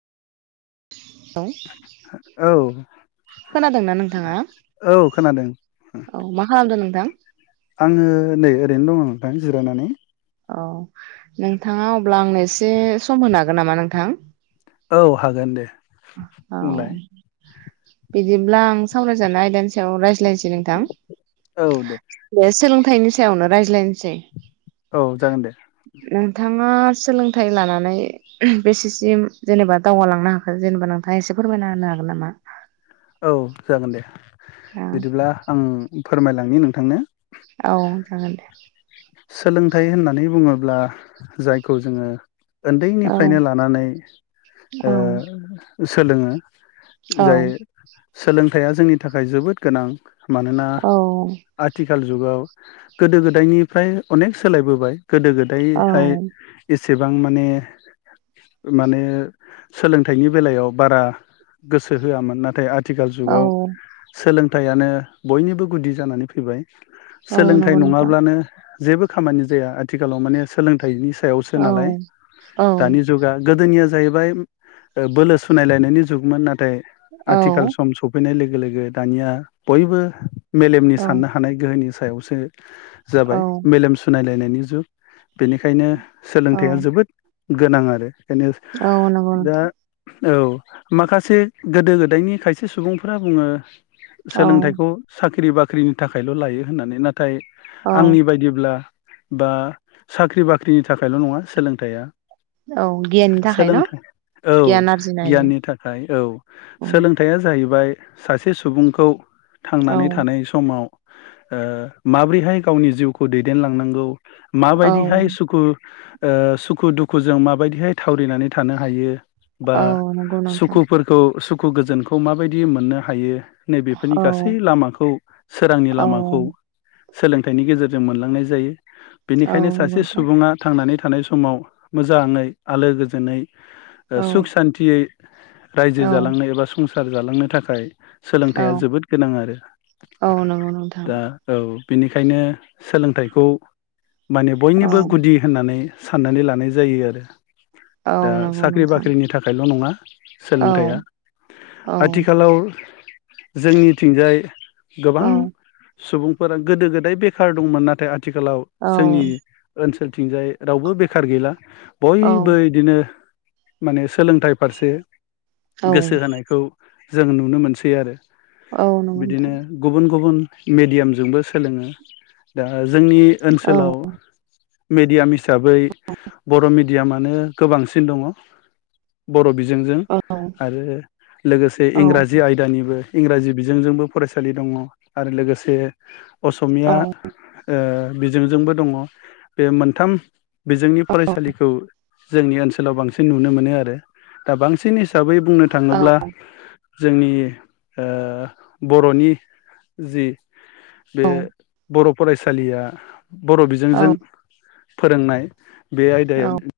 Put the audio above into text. औ खोनादोंना नोंथाङा? औ खोनादों औ मा खालामदों नों? [unintelligible] आङो नै ओरैनो दङ' नोंथां जिरायनानै। औ नोंथाङा अब्ला आंनो एसे सम होनो हागोन नामा नोंथां? औ हागोन दे। औ। बुंलाय बिदिब्ला आं सावरायजानाय आयदानि सायाव रायज्लायनोसै नोंथां। औ दे बे सोंलों थायनि सायावनो रायज्लायनोसै। औ जागोन दे नोंथाङा सोलोंथाइ लानानै बेसेसिम जेनेबा दावगालांनो हा जेनेबा नोंथाङा एसे फोरमायना होनो हागोन नामा? औ जागोन दे बिदिब्ला आं फोरमायलांनि नोंथांनो औ जागोन दे। सोलोंथाइ होननानै बुङोब्ला जायखौ जोङो औ ओन्दैनिफ्रायनो लानानै औ ओ सोलोङो। जाय सोलोंथाइया जोंनि थाखाय जोबोद गोनां मानोना औ आथिख आथिखाल जुगाव गोदो गोदायनि फ्राय अनेक सोलायबोबाय। गोदो औ गोदायहाय एसे एसेबां माने माने सोलोंथाइनि बेलायाव बारा गोसो होआमोन नाथाय आथ आथिखाल औ जुगाव सोलों थाइयानो बयनिबो गुदि जानानै फैबाय। औ सोलोंथाइ नंगौ नोंथां नङाब्लानो जेबो खामानि जाया आथिखालाव माने सोलोंथाइनिसो सायावसो औ नालाय औ दानि जुगा गोदोनियाज जाहैबाय ओ बोलो सुनायलायनायनि जुगमोन नाथ नाथाय औ आथिखाल सम सफैनाय लोगो लोगो लोगो दानिया बयबो मेलेमनि औ साननो हानाय गोहोनि सायावसो। जाबाय औ मेलेम सुनायलायनाय दानि जुग बेनिखायनो औ सोलोंथाइया जोबोद गोनां आरो बेखायनो औ नोंगौ दा नोंथां। औ माखासे गोदो गोदायनि खायसे सुबुंफोरा बुङो औ सोलोंथाइखौ सा ख्रि बाख्रिनि थाखायल' लायो होननानै नाथाय औ नाथाय आंनि बायदि ब्ला बा साख्रि बाख्रिनि थाखायल' नङा सोलोंथाइया। औ गियाननि थाखाय न सोलोंथाइ औ गियान आरजिनो हायो गियाननि थाखाय औ सोलोंथाइया जाहैबाय सासे सुबुंखौ औ थांनानै थानाय समाव ओह माब्रैहाय गावनि जिउखौ खौ दैदेनलांनांगौ औ माबायदिहाय सुखु ओ सुखु दुखुजों माबायदिहाय थावरिनानै थानो हायो। बा औ नंगौ नोंथां सुखुफोरखौ सुख खु गोजोनखौ माबायदि मोननो हायो नैबेफोरनि औ गासै लामाखौ सोरांनि औ लामाखौ सोलोंथाइनि गेजेर जों मोनलांनाय जायो। औ बेनिखायनो नंगौ सासे नोंथां सुबुङा थांनानै थानाय समाव मोजाङै आलो गोजोनै औ ओ सुख सान्थियै रायजो औ जालांनो एबा संसा संसार जालांनो थाखाय औ सोलोंथाइया जोबोद गोनां आरो औ नंगौ नोंथां दा औ। बेनिखायनो सोलोंथाइखौ माने औ बयनिबो गुदि होननानै साननानै लानाय जायो आरो। औ दा नंगौ साख्रि नोंथां बाख्रिनि थाखायल' नङा औ सोलोंथाइया औ आथिखालाव जोंनिथिंजाय गोबां औ सुबुं फोर गोदो गोदाय बे थार दंमोन नाथाय आ थिखालाव औ जोंनि ओनसोल थिंजाय रावबो बेखार गैला औ बयबो बिदिनो। माने सोलोंथाइ फारसे। औ गोसो होनायखौ। जों नुनो मोनसै आरो। औ नंगौ बिदिनो नोंथां गुबुन गुबुन। मेडियामजोंबो सोलोङो। दा। जोंनि औ ओनसोलाव। मिडियाम हिसाबै बर मिडियामानो गोबांसिन दंङ बर' बिजों। जोंजों औ आरो लोगोसे औ इंराजि आयदानिबो। इंराजि बिजोंजोंबो फरायसालि दंङ आरो लोगोसे। असमिया ओ। बिजोंजोंबो दंङ बे मोनथाम बेजोंनि फरायसालिखौ। जोंनि ओनसोलाव बांसिन नुनो मोनो आरो दा बांसिन हिसाबै बुंनो थांङोब्ला। जोंनि ओ बरनि जि बे बर फरायसालिया। बर औ बिजोंजों। फोरोंनाय। बे औ आयदाया